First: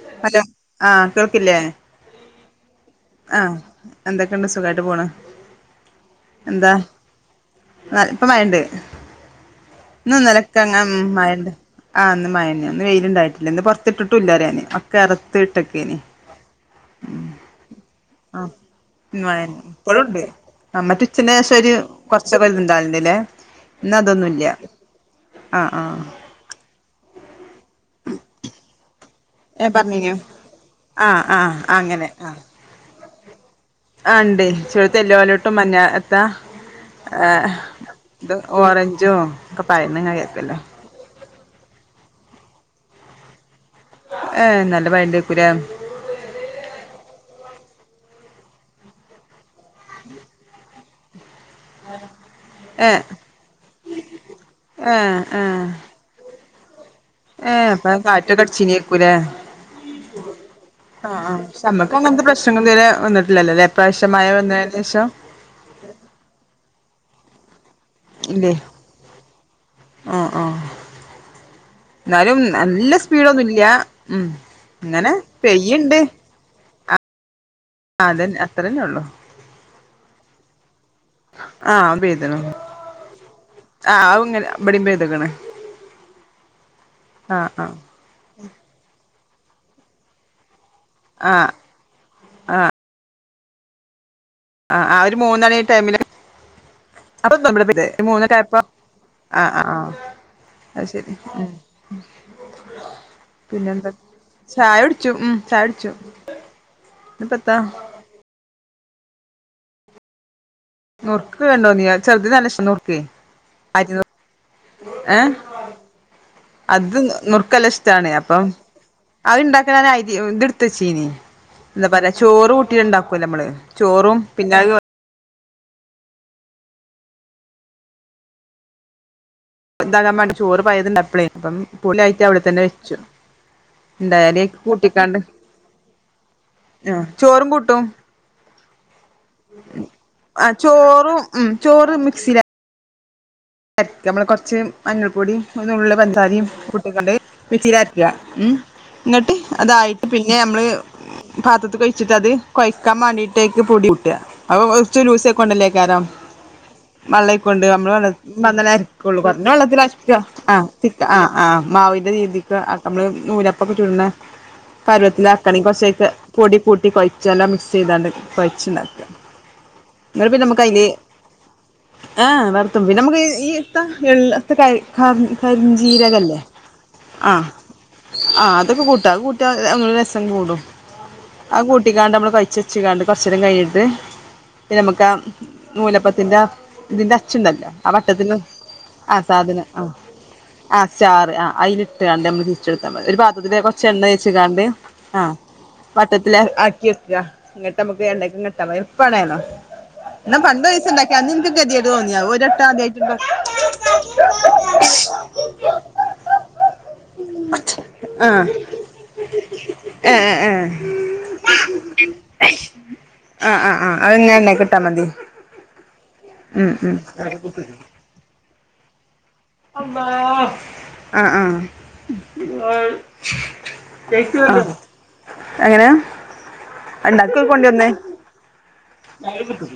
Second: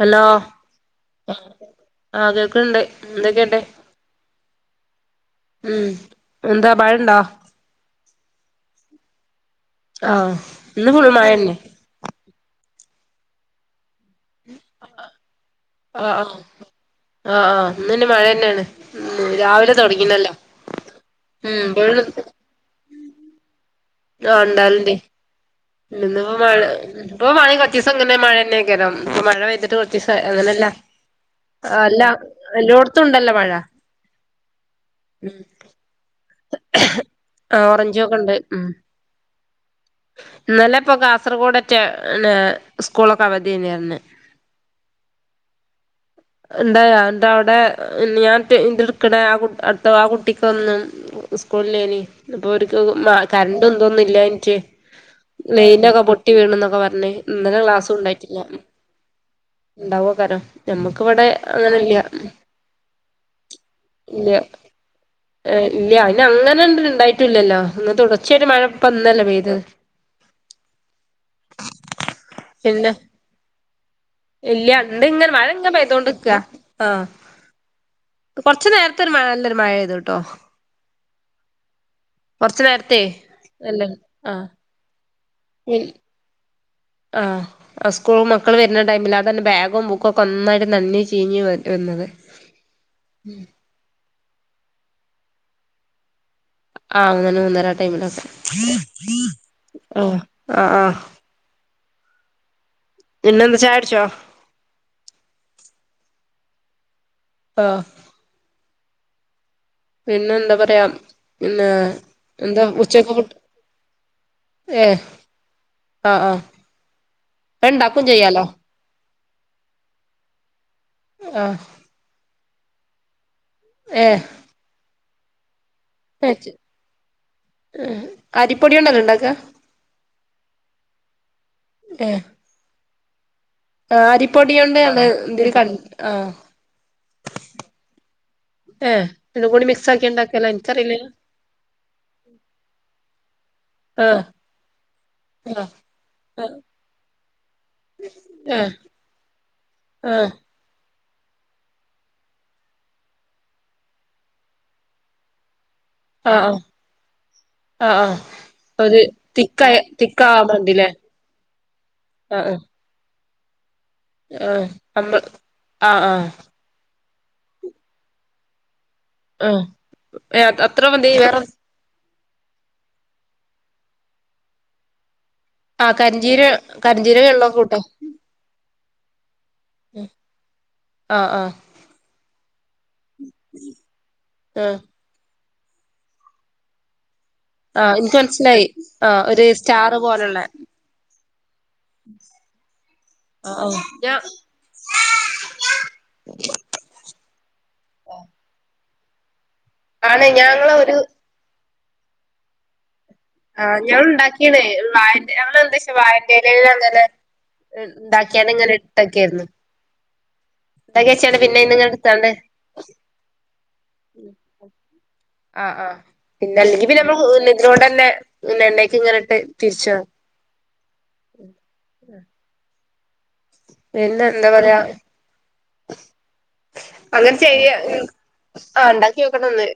Hello ആഹ് കേൾക്കില്ലേ ആഹ് കേൾക്ക്‌നിണ്ട് ആഹ് എന്തൊക്കെണ്ട് എന്തൊക്കെയുണ്ട് സുഖായിട്ട് പോണ് ഉം എന്താ മഴണ്ടാ ഇപ്പ മഴണ്ട് ഇന്നും ആഹ് ഇന്നാലൊക്കെ ഇന്ന് അങ്ങനെ ഫുൾ മഴണ്ട് മഴന്നെ ആഹ് ന്ന് മയന്നെ ഇന്ന് വെയില് ണ്ടായിട്ടില്ല ഇന്ന് പുറത്തിട്ടിട്ടുംല്ലരാന് ഒക്കെ എറത്ത് ഇട്ട്ക്കേനി ആഹ് ആഹ് ആഹ് ആഹ് ഇന്നന്നെ മഴ ആഹ് തന്നെയാണ് ഉം മഴന്നെ രാവിലെ ഇപ്പഴുണ്ട് തുടങ്ങീന്നല്ലോ ഉം ഇബള് ണ്ടാള്ണ്ട്ല്ലേ ഇന്ന് അതൊന്നുല്ല ആഹ് ആഹ് പ്പൊ മഴ ഇപ്പൊ മഴ കുറച്ചീസങ്ങനെ മഴന്നെ ക്കാരം ഇപ്പ മഴ ഏഹ് പെയ്തിട്ട് കുറച്ചീസം പറഞ്ഞീനോ അങ്ങനല്ല ആഹ് ആഹ് അല്ല അങ്ങനെ എല്ലോട് ത്തുണ്ടല്ലോ മഴ ആഹ് ഇണ്ടേ ചെറുത്ത് എല്ലോലോട്ടും മഞ്ഞ ത്ത ആഹ് ഓറഞ്ചും ഒക്കെണ്ട് ഇത് ഓറഞ്ചോ ഒക്കെ പയന്നങ്ങായാ ഇന്നലെ ഇപ്പൊ കാസർഗോഡറ്റ എന്നാ സ്കൂളൊക്കെ അവധിര്ന്നറഞ്ഞ് ഏഹ് നല്ല മയണ്ടേക്കൂല്ലേ എന്തായ എന്ത അവിടെ ഞാൻ റ്റ് ന്റെടുക്കണേ ആ കുട്ട് അടുത്ത ആ കുട്ടിക്കൊന്നും സ്കൂളില്ലേനി അപ്പൊര്ക്ക് ഏ കറണ്ട് ന്തോന്നുംല്ലാഞ്ഞിട്ട് ഏ ഏ ലൈയിനൊക്കെ പൊ ട്ടി വീണെന്നൊക്കെ പറഞ് ഏ ഇന്നലെ അപ്പ ക്ലാസ്സും ഉണ്ടായിട്ടില്ല കാറ്റൊക്കെ അടിച്ചീനേക്കൂലേ ഉണ്ടാവോക്കാരം മ്മക്ക് ആഹ് ആഹ് ക്ഷെ നമുക്ക് അങ്ങനത്തെ പ്രശ്നങ്ങൾ ഇതരെ വന്നിട്ടില്ലല്ലോല്ലെ ഇപ്രാവശ്യം ഇല്ല മയ വന്നതിന് ശേഷം ഇല്ല അയ്ന് അങ്ങനെണ്ട് ഇണ്ടായിട്ടൂല്ലല്ലോ ഒന്ന് തുട ർച്ചായിട്ട് ഇല്ലേ മഴപ്പന്നല്ലേ പെയ്തത് ആ ആ പിന്നെ ളൊന്നും ഇല്ല ഇല്യ ണ്ട് ങ്ങനെ മഴ ഇങ്ങ നെ പയതകൊണ്ട് ക്ക അതന്നെ ആകൊറച്ചു അത്രന്നെ ഉള്ളു നേരത്തെ ഒരു മഴ നല്ലരു മഴെയ്തു ട്ടോ ആഹ പയ്തു കൊറച്ചു നേരത്തെ നല്ല ആ അ ഉങ്ങനെ ആഹ് ബടി പെയ്തക് ണ്. ആഹ് ആ സ്കൂള മക്കൾ വരുന്ന ആ സ്‌കൂളിന് മക്കള്വർണടൈമിൽ അത ന്നെ ബാഗുംബുക്കും ഒക്കെ ഒന്നായിട്ട് നനഞ്ഞ് ചീഞ്ഞ ആഹ് വര് എന്നത് ആ ആ ഒരു മൂന്നണി ടൈമില് ആഹ് അപ്പൊ മൂന്നര തെമിന മൂന്നര പിന്നെ നി ടൈമിലൊക്കെ മൂന്ന ടൈപോ ആ ആ ആ ആഹ് ആഹ് അ ആഹ് ത്ശരി പിന്നെന്താ പിന്നെ ന്താ ചായുടിച്ചോ ചായുട്ച്ചു ഉം ചായുട്ച്ചു ഞ്ഞ്പ്പത്താ ആഹ് പിന്നെ എന്താ പറയാ നൂർക്ക് പിന്നെ വേണ്ടോന്നിയ ചെറുത് നല്ല എന്താ ഇഷ്‌ടാ ഉച്ചക്ക് ഫുഡ് അരി നുർക്ക് ഏഹ് ഏ ആഹ് ആഹ് അത് നുറക്ക ല്ല അത് ഇണ്ടാക്കും ശ്ടാകണ് അപ്പം ചെയ്യാലോ അഹ്ണ്ടാക്കാനൻ ഹരിത് ട് ത്ത ച്ചീനി ആഹ് എന്താ പറയാ ചോറൂട്ടിണ്ടാക്കൂല്ലോലെ നമ്മള് ചോറും പിന്നെ വെച്ച അരിപ്പൊടിിയോ ണ്ടല്ലെ ണ്ടാക്ക പ്പതാകാൻ മാണ്ട ചോറ് പയത ണ്ടായ പ്പളേഅപ്പം പുലായിട്ട ഏഹ് വ തെ തന്നെ വെച്ചു ആഹ് അരിപ്പൊടിയോണ്ട് ആണ് ണ്ടായാല്കൂട്ടിക്കാണ്ട് ഇതില് ക ആഹ് ആ ചോറും കൂട്ടും. ഏഹ് രണ്ടും കൂടി മിക്സ് ആക്കി ആ ഇണ്ടാക്കലാ എനിക്കറിയില്ലേനു ചോറും ഉം ചോറ് മിക്സിലെ ആഹ് നമ്മള് കൊറച്ച് മഞ്ഞൾ പൊടിയ ഒരു ആഹ് നു ള്ള് ഫൻ സാരിയ ആഹ് കുട്ടിികാണ്ട് മിക്സി ലർക്ക ഉ ഏഹ് ഇന്നങ്ട്ട് അതായിട്ട് ആഹ് പിന്നെ നമ്മള് പാത്രത്ത് കൊഴിച്ചിട്ടത് കൊഴക്കാൻ മാണ്ടിട്ടയ്ക്ക് പൊടി ട്ക്ക ഔ അവു ച്ച് ലൂസ് ആയിക്കൊണ്ടല്ലേ കാരം ആഹ് ആഹ് മള്ളായ് ക്കൊണ്ട് ആഹ് നമ്മളാണ് ആഹ് മ്മങ്ങന ഒരു അരക്കുള്ളൂ കുഞ്ഞ തിക്കായ വെള്ളത്തിലർക്ക തിക്കാവാൻ ആഹ് വേണ്ടില്ലേ ആഹ് ആഹ് മാവിന്റെ ആഹ് രീതിക്ക് നമ്മള് നൂലപ്പൊക്കെ ചുട്ണ ആഹ് നമ്മള് പരുവത്തിലാക്കണങ്കി ആഹ് കുറച്ചക്കെ ആഹ് പൊടി കൂട്ടി കൊയച്ചെല്ലാം മിക്സ് യ്താണ്ട് കൊഴച്ച്ണ്ടാക ആഹ് ന്ന പിന്നെ ഏഹ് അത്ര നമക്കയ്യില് മതി വേറെ ആഹ് വേറത്തും പി നമക്ക് ഈ ഇത്ത എൾ ക ക കരി ആഹ് ജീരകല്ലേ കരിഞ്ചീര കരിഞ്ചീരകം ആഹ് ഉള്ള കൂട്ടോ ആഹ് അതൊക്കെ കൂട്ടാ അത് കൂട്ട്യാ ഒന്നൂടെ എരസം കൂടും ആഹ് ആഹ് ഔ കൂട്ടിക്കാണ്ട് നമ്മൾ കഴിച്ചച്ച്കാണ്ട് കുറച്ചേരം കഴിഞ്ഞിട്ട് പിന്നെ നമുക്ക് ആഹ് നൂലപ്പത്തിന്റെ തിന്റെ ച്ച് ണ്ടല്ലൊ ആഹ് എനിക്ക് മനസ്സിലായി ആഹ് ഒരു ആഹ് സ്റ്റാറ് പോലെള്ള ആഹ് ചാറ് ആഹ് അതില ഇട്ട് കണ്ടേ നമ്മള് ഞമ്മള്തിരിച്ചെടുത്താൽ മതി ഒരു ആഹ് പാത്രത്തില് ആഹ് ഞാ കൊറച്ചെണ്ണൊയ്ച്ച്ക്കാണ്ട് ആഹ് വട്ടത്തില് ആക്കിക്ക ഇങ്ങട്ട്മ്മക്ക് എണ്ണേ ക്കിങ്ങനിട്ടാ മതി എൾപ്പാണേണ്ടൊ ആണ് ന്നാ ഞങ്ങള് ഒരു പണ്ടൊരീസണ്ടാക്കി അന്നിനിക്ക് കെതിയാട്തോന്നി അത് ഓരട്ടാ ആദ്യ ആഹ് ഞാൻ ഉണ്ടാക്കീണേ വഴേൻ്റെ ഞാൻ ഉദ്ദേശിച്ചെ വാഴെൻ്റെ ഇലയിൽ അങ്ങനെ ആഹ് ഉണ്ടാക്കിയണ്ട് അങ്ങനെ ഇട്ടക്കൊയിരുന്ന് ഏ ഏ അത് ജാർച്ചാണ്ട് പിന്നയ്നിങ്ങനി എടുത്താണ്ട് ആഹ് ആഹ് ആഹ് അത് ഇങ്ങനെ കിട്ടാ മതി ആഹ് ആഹ് പിന്ന ഉം അല്ലെങ്കി ഉം പിന്നെ തിനോണ്ട്ന്നെ എണ്ണക്ക് ഇങ്ങനെ ഇട്ട് തിരിച്ചു അള്ള ആഹ് ആഹ് പിന്നെന്താ പറയ എങ്ങനെ അങ്ങനെ ഉണ്ടാക്കി ചെയ കൊണ്ടന്നെ ആണ്ടാക്കി നോക്കണം ഒന്ന്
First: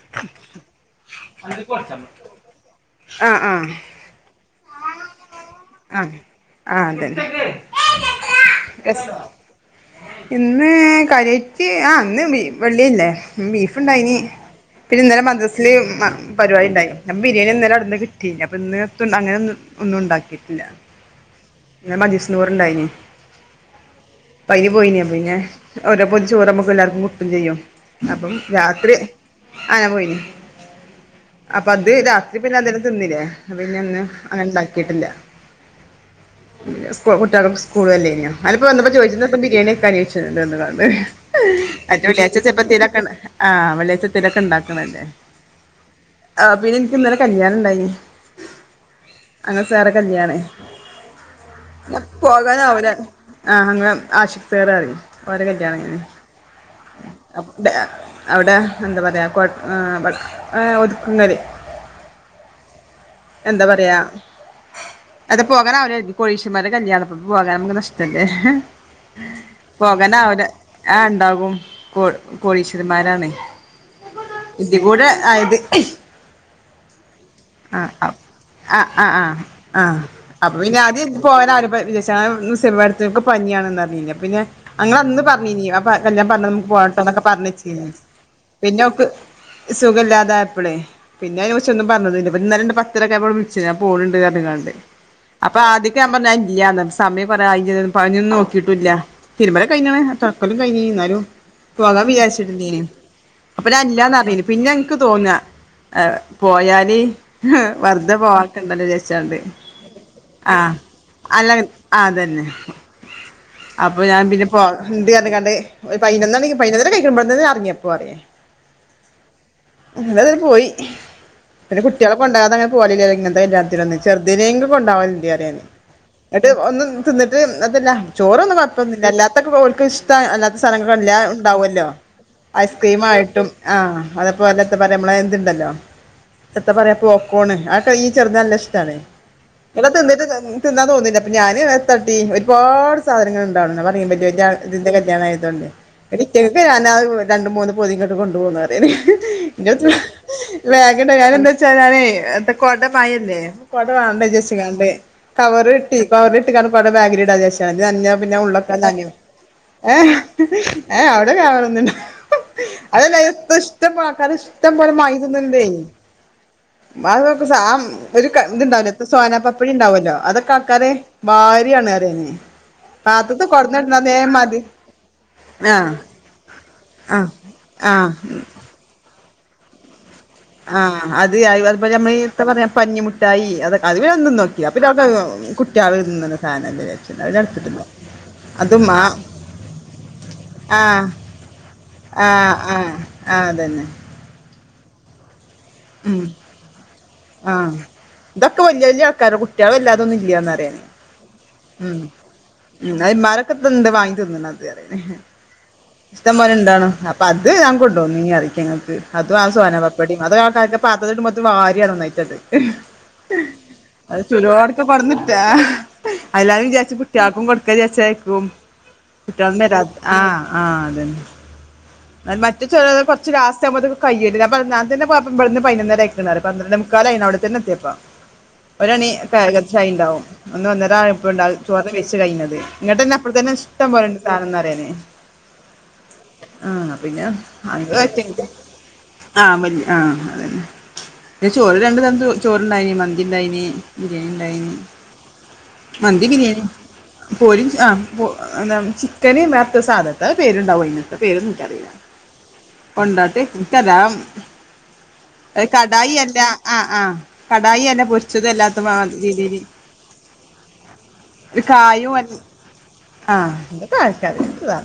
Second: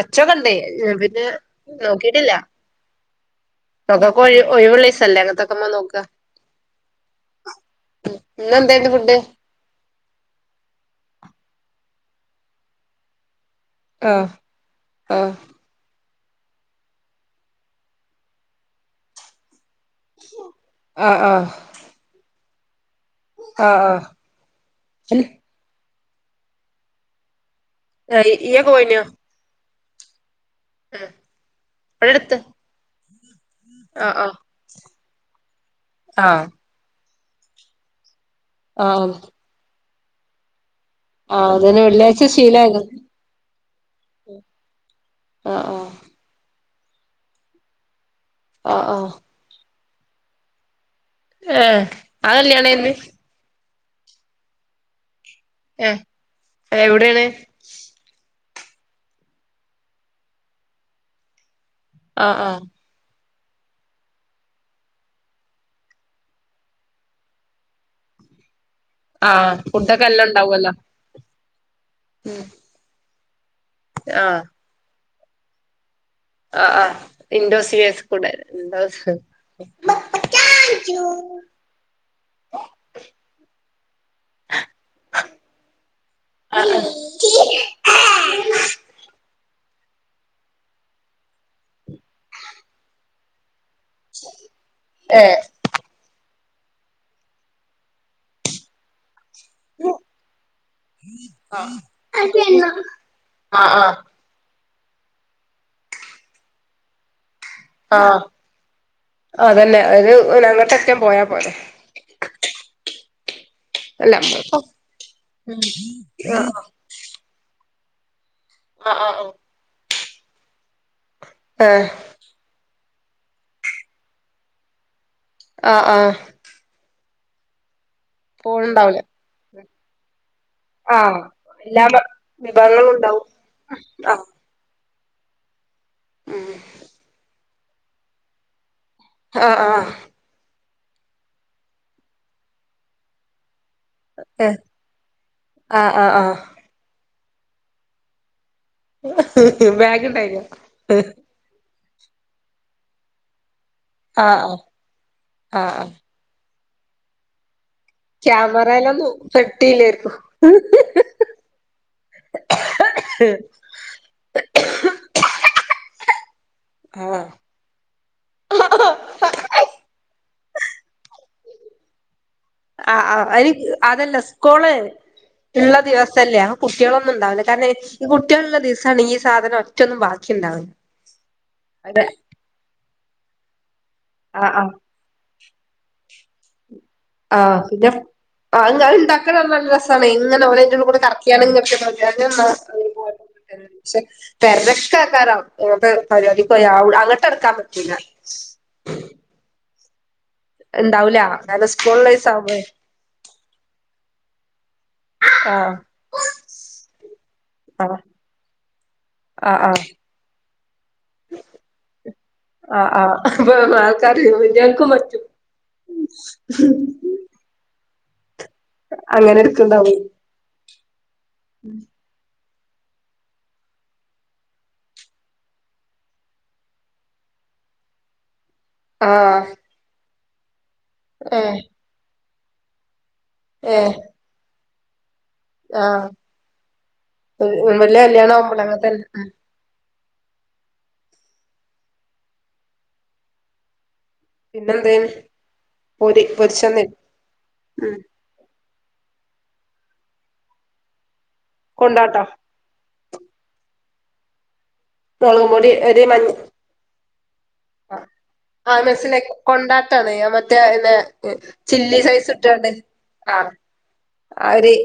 അച്ചു ഒക്കെ ഒണ്ട് പിന്നെ നോക്കിട്ടില്ല ആഹ് ആഹ് മക്കക്ക് ഒഴി ഒഴിവുള്ള ദിസല്ലേ അങ്ങത്തൊക്കമ്മ നോക്ക ആഹ് ആഹ് അതന്നെ ഇന്ന് എന്തായിരുന്നു എസ് ഫുഡ് ഇന്ന് കാര്യയ്റ്റ് ആഹ് ഇന്ന് മി വെള്ളി അല്ലേ ബീഫ് പ്പുണ്ടായിനി ആഹ് പിന്നെന്നലെ ആഹ് മദ്ർസ് സിലി മ പരിപാടിണ്ടായി നിപ്പ ബിരിയാണിന്നലെ അടുന്ന് കിട്ടി അയ്നി അപ്പൊ ഇന്ന് എത്തും അങ്ങനെന്ന് ഒന്നും ഉണ്ടാക്കിട്ടില്ല ആഹ് ആഹ് ഇന്ന് മജീസ്നൂർണ്ടായിനിം ആഹ് പ്പയിൻ പോയിനപ്പോ ആഹ് പിന്നെ ഓരോ പൊതി ചോറ്മ്മുക്ക് എല്ലാർക്കും കിട്ടും ചെയ്യും അപ്പം ആഹ് ഇയ്യ് രാത്രി പോയിനോ ആഹ് നൻ പോയിനി അപ്പൊ അത് ഇവിടെ രാത്രി അടുത്ത് പിന്നെ എന്തേലും തിന്നില്ലേ അപ്പോ പിന്നെ ഇന്ന് ആഹ് ആഹ് അങ്ങനെ ഇണ്ടാക്കിട്ടില്ല ആഹ് സ് കുട്ടേളും കുട്ടികൾക്ക് സ്കൂള്ളുലെനിയോ അയനെപ്പോ വന്നപ്പോ ആഹ് ചോദിച്ചം ബിരിയാണി വെക്കാഞ്ഞേ ചോയ്ച്ചണ്ട് വന്ന്ങ്ങാണ്ട് അതന്നെ വെള്ളിയാഴ്ച ശീല ആകും ആഹ് വെള്ളിയച്ചത്തെലോക്കെ ഉണ്ടാക്കണല്ലേ ആഹ് ആഹ് ആഹ് പിന്നെ ഇനിക്ക് ഇന്നലെ കല്യാണ ഇണ്ടായിനി ആഹ് ആഹ് ഞങ്ങളെ സാറെ കല്യാണ ഏഹ് ആ പോകാനാവൂല കല്യാണായിരുന്നു ആഹ് അങ്ങനെ ആശിക്പേരാ പറയും ഓരെ കല്ലിയാണെനി എവിടെണ് അവിടെ എന്താ പറയാ ക്കോ ഏഹ് ഒതുക്കുങ്ങൽ ആഹ് ആഹ് എന്താ പറയാ ആടെ പോകാനാവൂല കരുതി കോടിശ്വാരന്മാരെ കല്യാണത്തിന് പോകൻ നമുക്ക് നഷ്ടല്ലേ ആഹ് ഫുഡൊക്കെ പോകാൻ എല്ലാം ആല ഉണ്ടാവുമല്ലോ ആഹ് ഉണ്ടാകും കോ കോടീശ്വരമാരാണ് ആഹ് ഇതി കൂടെ ആയത് ആഹ് ആഹ് ഇൻഡോർ ആഹ് സിവേസ് അപ് കൂടെ ആ ഇൻഡോർ ആഹ് ആഹ് ആഹ് അപ്പൊ പിന്നെ ആദ്യ പോവല അരിപ്പൊ വിശടേതൊക്ക [unintelligible] പനിയാണന്നറിഞ്ഞിനി അപ്പോ പിന്നെ അങ്ങൾ അന്ന് പറഞ്ഞനി അപ്പൊ കല്ലിയാണം പറഞ്ഞ പോവട്ടോന്നൊക്കെ പറഞ്ഞച്ചിനി പിന്നെ ഓക്ക് സുഖമല്ലാതായപ്പളെ പിന്നെ അതിന കുറച്ച് ഒന്നും പറഞ്ഞതുല്ല പിന്നെ ഇന്നലെ ഒണ്ട് പത്തരയൊക്കെ ആയപ്പം - ഞാൻ പോണുണ്ട് പറഞ്ഞങാണ്ട് ഏഹ് അപ്പൊ ആദിയമൊക്ക ഞാൻ പറഞ്ഞ് അത് ഇല്ല സമയം കുറേ ആയി ചെയ്‌ത്ക്കണ് പണി ഒന്നും നോക്കിട്ടുല്ല തിരുമ്പൽ കഴിഞ്ഞ്ണ് തൊടകളും കഴിഞ്ഞന് എന്നാലും- പോകാൻ വിചാരിച്ചിട്ടില്ലെനിം അപ്പൊ ആഹ് ഞാൻ ആഹ് ഇല്ലാന്നറഞ്ഞിനിം പിന്നെ ഇനിക്ക് തോന്നാ പോയല്- വെറുതെ ആഹ് പോവാക്കണ്ടല്ലോ വെച്ചാണ്ട് അതന്നെ ഒരു ആഹ അങ്ങോട്ടൊക്കെ പോയാ അല്ല പോരെ ആഹ് അതന്നെ അപ്പൊ അല്ല ഞാൻ പിന്നെ ഇണ്ട് പറഞ്ഞ്ങ്ങാണ്ട് ഒരു പയിനൊന്ന് മണിക്ക് - കഴിക്ക്പോതത് അറിഞ്ഞപ്പോ അറിയെ ആ ആഹ് ആ ഞങ്ങള് ഇന്നലെ പോയി പിന്നെ ആഹ് കുട്ടികളും- കൊണ്ടാകാത അങ്ങനെ പോവലില്ല ഇങ്ങനത്തെ കല്ലിയാണതിനു ചെറുതിനെങ്കിലും കൊണ്ടാവലു [unintelligible] ണ്ടറിയ ഞാൻ അറിയേ ആഹ് ആഹ് എന്നിട്ട് ഒന്നും തിന്നിട്ട് അതല്ല ചോറൊന്നും പോണുണ്ടാവൂല കൊഴപ്പൊന്നില്ല അല്ലാത്തൊക്കെ ഓൾക് ഇഷ്ട അല്ലാത്ത- സാധനങ്ങൾ എല്ലാം ആഹ് എല്ലാ ഇണ്ടാവൂലോ ഐസ് വിഭവങ്ങളും ക്രീം ഉണ്ടാവും ആയിട്ടും- ആഹ് അപ്പ അല്ല എത്താ പറയാ നമ്മളെ ഇത് ഉണ്ടല്ലോ എത്ര പറയാ പോപ്ക്കോണ് അതൊക്കെ ഈ ചെറുതിന് നല്ല ഇഷ്ടാണ് ആഹ് ആഹ് ഇങ്ങനെ തിന്നിട്ട തിന്നാൻ തോന്നില്ല അപ്പൊ ഞാന് അതിനാത്ത് തട്ടി ഒരുപാട് സാധനങ്ങൾ ഇണ്ടാവടേ ഇതിന്റെ കല്യാണ ആയതൊണ്ട് ആഹ് ഇന്നട്ട് ആഹ് ഇറ്റങ്ങക് രണ്ട മൂന്ന് പോതി ഓക്കെ ഇങ്ങോട്ട് കൊണ്ടു പൊന്നു ബാഗ് ഉണ്ടായിനോ ബാഗിന്റെ കാര്യം എന്താ വെച്ചാൽ- ച്ച ഞാനേ കൊട മയല്ലേ കൊട വേണ്ട ആഹ് ആഹ് വിചാരിച്ചാണ്ട് ആഹ് കവറിൽ ആഹ് ഇട്ട് - കവറിൽ ഇട്ട്ങ്ങാണ്ട് കോട ബാഗിൽ ഇടാ വിചാരിച്ചു അത് നനഞ്ഞാൽ പിന്നെ ഉള്ളൊക്കെ നനയും ക്യാമറയിലൊന്നും പെട്ടിയില്ലായിരിക്കും ആഹ് ഏ അവിടെ കവറോന്നുല്ല അതല്ല ഇപ്പൊ ഇഷ്ടംപോലെ ആൾക്കാർ ഇഷ്ടംപലെ വാങ്ങി കൊണ്ടേ അത് ആഹ് നമക്ക് സാ ആ ഒരു ഇതുണ്ടാവില്ല സോനാ- സോനപപ്പടി ഇണ്ടാവല്ലോ അതൊക്കെ ആൾക്കാര് വാരിയാണ് എറിയുന്നേ ആഹ് ആഹ് അയിന് അതല്ല സ്കൂളയെ ഉള്ള ആഹ് ദിവസമല്ലേ ആ കുട്ടികളൊന്നും ആഹ് ഉണ്ടാവില്ല കാരണം ഈ ആഹ് കുട്ടികള ഉള്ള ദിവസാണ് ഈ സാധനം- ഒറ്റന്നും ബാക്കിണ്ടാവും ആഹ് അത് അതുപോലെ നമ്മളീ എന്താ പറയാ പഞ്ഞിമുട്ടായി അതൊ അത് പിന്നെ ഞാനൊന്ന് ആഹ് തിന്നോക്കി. ആഹ് അ- [unintelligible] കുട്ട്യാൾ തിന്ന്ണ ഒരു സാധനം അല്ലെ ആഹ് പിന്നെ. ആ അത് ഇണ്ടാക്കണ നല്ല രസാണ് ഇങ്ങനെ ഓൽ അയ്ന്റെ ഉള്ളുകൂടെ ആഹ് കറക്കിയാണ്. ആഹ് ആഹ് [unintelligible] ആഹ് അതന്നെ പക്ഷെ തെരക്കേക്കാരം അങ്ങത്തെ ഉം പരിപാടിക്ക് പോയാൽ ആവൂല അങ്ങട്ട് അടുക്കാൻ ആഹ് പറ്റുല്ല. ഇതൊക്കെ വല്ല്യ വല്ല്യ ആൾക്കാര കുട്ട്യാൾ വല്ലാതൊന്നും ഇല്ലന്നറിയാ. ഇണ്ടാവുല്ല കാരണം സ്കൂൾ ഉള്ള ദിവസം ആവുമ്പളെ. ഇന്നാ ഇവന്മാര് ഒക്കെ ഇത്‌ എന്താ വാങ്ങി തിന്നണത് ആഹ് ഇഷ്ടം പോലെ ഉണ്ടണോ അപ്പൊ അത് ഞാൻ ആഹ് കൊണ്ടോന്നീനി അറിക്കാം [unintelligible] ങ്ങക്ക് അതും അ ആഹ് ആഹ് സോനാപ്പപൊ. ഇവിടെയും അത് കാരണം എന്റെ പാത്തത്തില് മൊത്തം വാരി ഇടുമ്പോത്തിന് വാരിയാണ് ഒന്നായി റ്റത്. ആഹ് ആഹ് അപ്പൊ അത് ആൾക്കാര് ചുടോടെക്കെ വല്ല്യോൽക്കും കൊട്ന്ന്. പറ്റും ആഹാ അല്ലാരും വിചാരിച്ച് കുട്ട്യാൾക്കും കൊടുക്കാ വിചാരിച്ചേക്കും. അങ്ങനെ കുട്ട്യാളന്ന രാ ത് ആഹ് ആഹ് അതന്നെ. ഉംഹ്. [unintelligible] മറ്റ ചെറ കെർ [unintelligible] ച്ച് ലാസറ്റ് ആവുമ്പോത്തിന് കയ്യൊ പ്പം ന്നാൾത്ത [unintelligible] ന്നെ പോയപ്പം ഇവിടന്ന് [unintelligible] പയ്നൊന്നര ആയ്ക്ക്ണ് റ പന്ത്രണ്ടേമുക്കാലായീന് അവിടെ. ചെന്ന് എത്തിയപ്പം ഒരുമണി ഒക്കെ ആഹ് ഏകദേശം ആയിണ്ടാവും ഒന്ന് ഒന്നര ആയപ്പണ്ട് ഏഹ് ചോറ് വെയ്ച്ച് കഴിഞ്ഞത്. ഇങ്ങട്ട്ന്നെ അപ്പഴത്തന്നെ ഏഹ് ഇഷ്ടംപോലണ്ട് സാധാന്ന് പറയാന്. ആഹ്. ആഹ പിന്നെ വല്യ കല്യാണം അ ആവുമ്പള് അങ്ങൻതന്നെ [unintelligible] ആ മല്ലി ആഹ് അതന്നെ ചോറ് രണ്ട് തരത്ത് ചോറ് ഉണ്ടായിനീ മന്തി ഉണ്ടായിനീ. ബിരിയാണി ഇണ്ടായിന് പിന്നെന്തേനി പൊരി മന്തി ബിരിയാനിം പൊരിച്ചന്നേനി പൊരിചാ ഉം ആ- പൊ എന്താ ചിക്കന് വേറത്തോ സാധത്ത് പേരുണ്ടാവും അയന് പേര് ഒന്നും എനിക്ക്കറീല്ല. കൊണ്ടാട്ടോ കൊണ്ടാേട്ടെ ഇൻകതാം. മുളകും എ പൊടി ഒരു കടായി മഞ്ഞ അല്ല ആഹ്‌ ആഹ്‌ കടായി അല്ല പൊരിച്ചതു അല്ലാത്ത മാതിരി. ത്തണ് അ മറ്റേ എ പിന്നെ ചില്ലി കായും അൽ സൈസ്ട്ടാണ്ട്. ആഹ് ഇതൊക്ക ആർക്കറിയാ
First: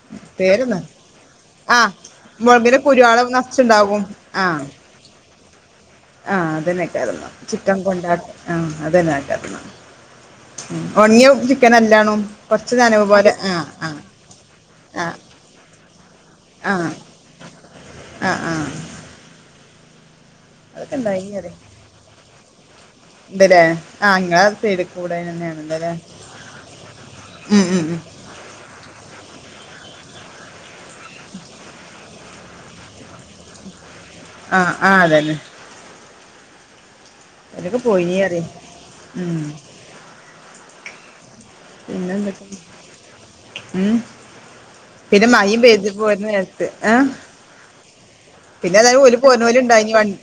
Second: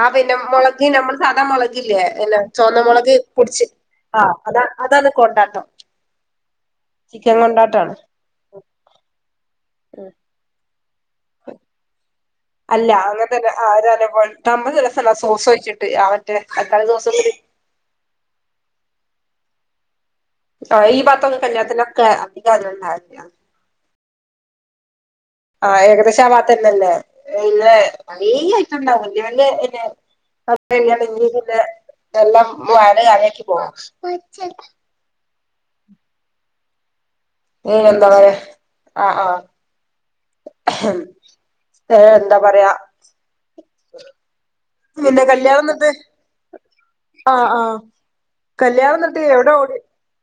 ആ പിന്നെ മുളക് പേരൊന്നൊറീ നമ്മൾ സാധാ ആഹ്‌ മുളകില്ലേ പിന്നെ മു ചുവന്ന മുളക് കുരിയോള് പൊടിച്ച് നർച്ച്ണ്ടാവും. ആഹ് ആ അതാ അതാണ് കൊണ്ടാട്ടം ആ അതിന്നെക്കാരം ന്ന ചിക്കൻ കൊണ്ടാ. അ അ അതന്നെ ആക്കതിര്ന്നെ [unintelligible] ഒന്നിങ്ങിയാ ചിക്കനല്ലാണു. അല്ല അങ്ങനെ തന്നെ ആ തമ്പ് ആ രസല്ല സോസൗച്ചിട്ട് ആ മറ്റേ തക്കാളി സോസും കുടി. ആഹ് ആഹ്‌ ആ ഈ ഭത്തൊക്കെ കല്ല്യാത്തിനൊക്കെ അധിക ആരു ഇണ്ടാവില്യ. ണ്ട്ല്ലേ. ആ ഇങ്ങള സൈഡ് കൂടെ ന്നെയാണ്. ആഹ് ഏകദേശം ആ ഭാത്തല്ലല്ലേ ഉം എല്ലേ ഉം ഉം കൊറേ അയിറ്റം ഉണ്ടാവു വെല്യ വെല്യേ ഇലെ [unintelligible] ഇനി പിന്നെ എല്ലാം [unintelligible] പോവും ആഹ് ആഹ് അതന്നെ. ഏ അതൊക്കെ എന്താ പറയാ പൊലിഞ്ഞിരിയ ഉം. ഏ പിന്നെ എന്താ എന്തൊക്കെ പറയാ. ഉം പിന്നെ മഴയും കല്യാണം പെയ്ത് ന്ന്ട്ട് പോരുന്ന നേരത്ത് ഏ ആഹ്‌ ആഹ്. പിന്നെ ഏതായാലും ഓല് കല്യാണന്നിട്ട് എവിടെ പോരുന്നോല് ഓഡി ഇണ്ടായിനി വണ്ടി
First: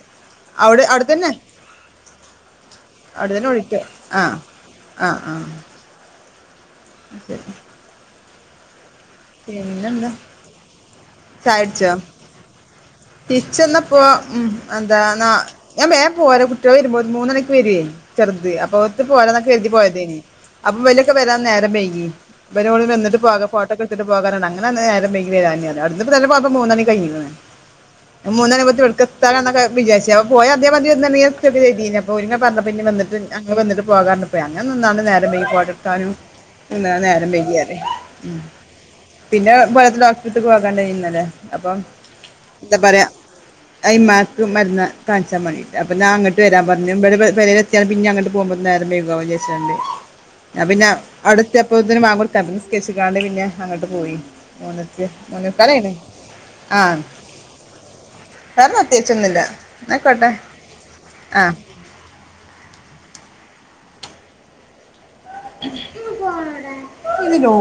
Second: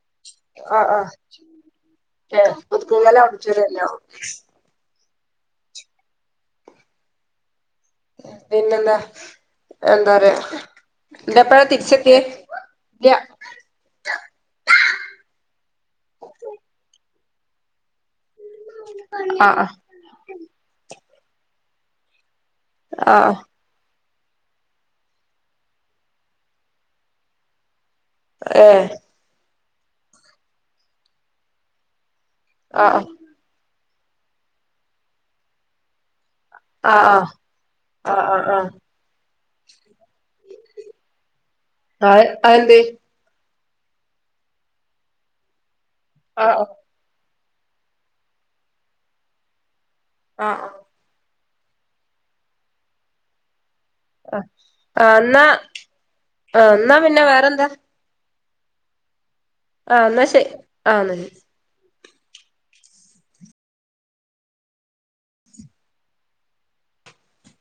അവിടെ ആഹ്‌ അവിടെ ആഹ്. തന്നെ ഏ പുതുക്കങ്ങല്ല ഓഡിറ്റോറിയ കല്യാണം ആഹ് ആഹ്‌ ആഹ്. [unintelligible] പിന്നെന്താ പിന്നെന്താ എന്താറയാ പിന്നെപ്പഴാ തിരിച്ചെത്തിയെ ഇല്ല്യ ചെന്നപ്പോ ഉം എന്താ നാ വേം പോര കുട്ടികള് വരുമ്പോ മൂന്നരക്ക് വരേ. ചെറുത് അപ്പൊ ഓര്ത്ത് ആഹ് പോവാലൊന്നൊക്കരുതി പോയതേന് അപ്പോ ഇവലൊക്കെ വരാൻ നേരം വൈകി ഇബാരോട് ആഹ് ആഹ് നിന്നിട്ട്പ്പാകെ ഫോട്ടോക്കെട് ട്ട് പോകാനാണ് അങ്ങനെതെന്നെ നേരം വൈകിലെ ഞാന് അട്ന്ന്പ്പൊതെന്നെപ്പൊ മൂന്നണി കയിഞ്ഞ്ക്ക്‌ണ് മൂന്നണിയാവുമ്പത്തിന് ഏഹ് ഇവടെക്കെത്താനാകുംന്നൊക്കെ വിചാരിചെ അപ്പൊ പോയാ അതേപതിയെന്ന്ങ്ങെ എത്തുംന്ന്കരുതി അപ്പോല്ങ്ങനെ പറഞ്ഞപ്പൊ പിന്നെ ആഹ് വന്നിട്ട് ഞങ്ങ വന്നിട്ട് പോകാറഞ്ഞ്പ്പോയി അങ്ങനെ നിന്നാണ് നേരം വൈകിപ്പവടെത്താനും ന്ന്ന് ആഹ് ആഹ് നേരം വൈകിപറയ ആഹ് ആഹ് ആഹ് പിന്നെ ബോലത്ത ഡോക്ടർട്ത് പോകാൻണ്ടായി ഇന്നലെ അപ്പൊ ആഹ് അതെന്തേ എന്താപറയാ അയ്യുമ്മാകുമെന്നെ മരുന്ന് കാണിച്ചാമതി അപ്പൊ ഞാ അങ്ങ്ട്ട് ആഹ് ആഹ് വരാമ്പറഞ്ഞു ഞാമ്പരവ് പെരേലെത്തിയാ പിന്നെയങ്ങ്ട്ട് പോകുമ്പോ നേരംവൈകു വിചാരിച്ചാണ്ട് ആഹ് ഞാ ആഹ് പിന്നെ അടെത്തിയപ്പോത്തിന് വാങ്കൊട്ക്കാപ്പൊ നിസ്കച്ച്ക്കാണ്ട പിന്നെ അങ്ങ്ട്ട് പോയി ആ മൂന്നരക്ക് എന്നാ മൂന്നെക്കാലായിന് എന്നാ ആഹ്. പിന്നെ വേറെന്താ വേറെ പ്രതേകിച്ചൊന്നുല്ല ആ എന്നാ ആയിക്കോട്ടെ ശരി ആ എന്നാ ശരി ആഹ് [inaudible] ഇതിലോ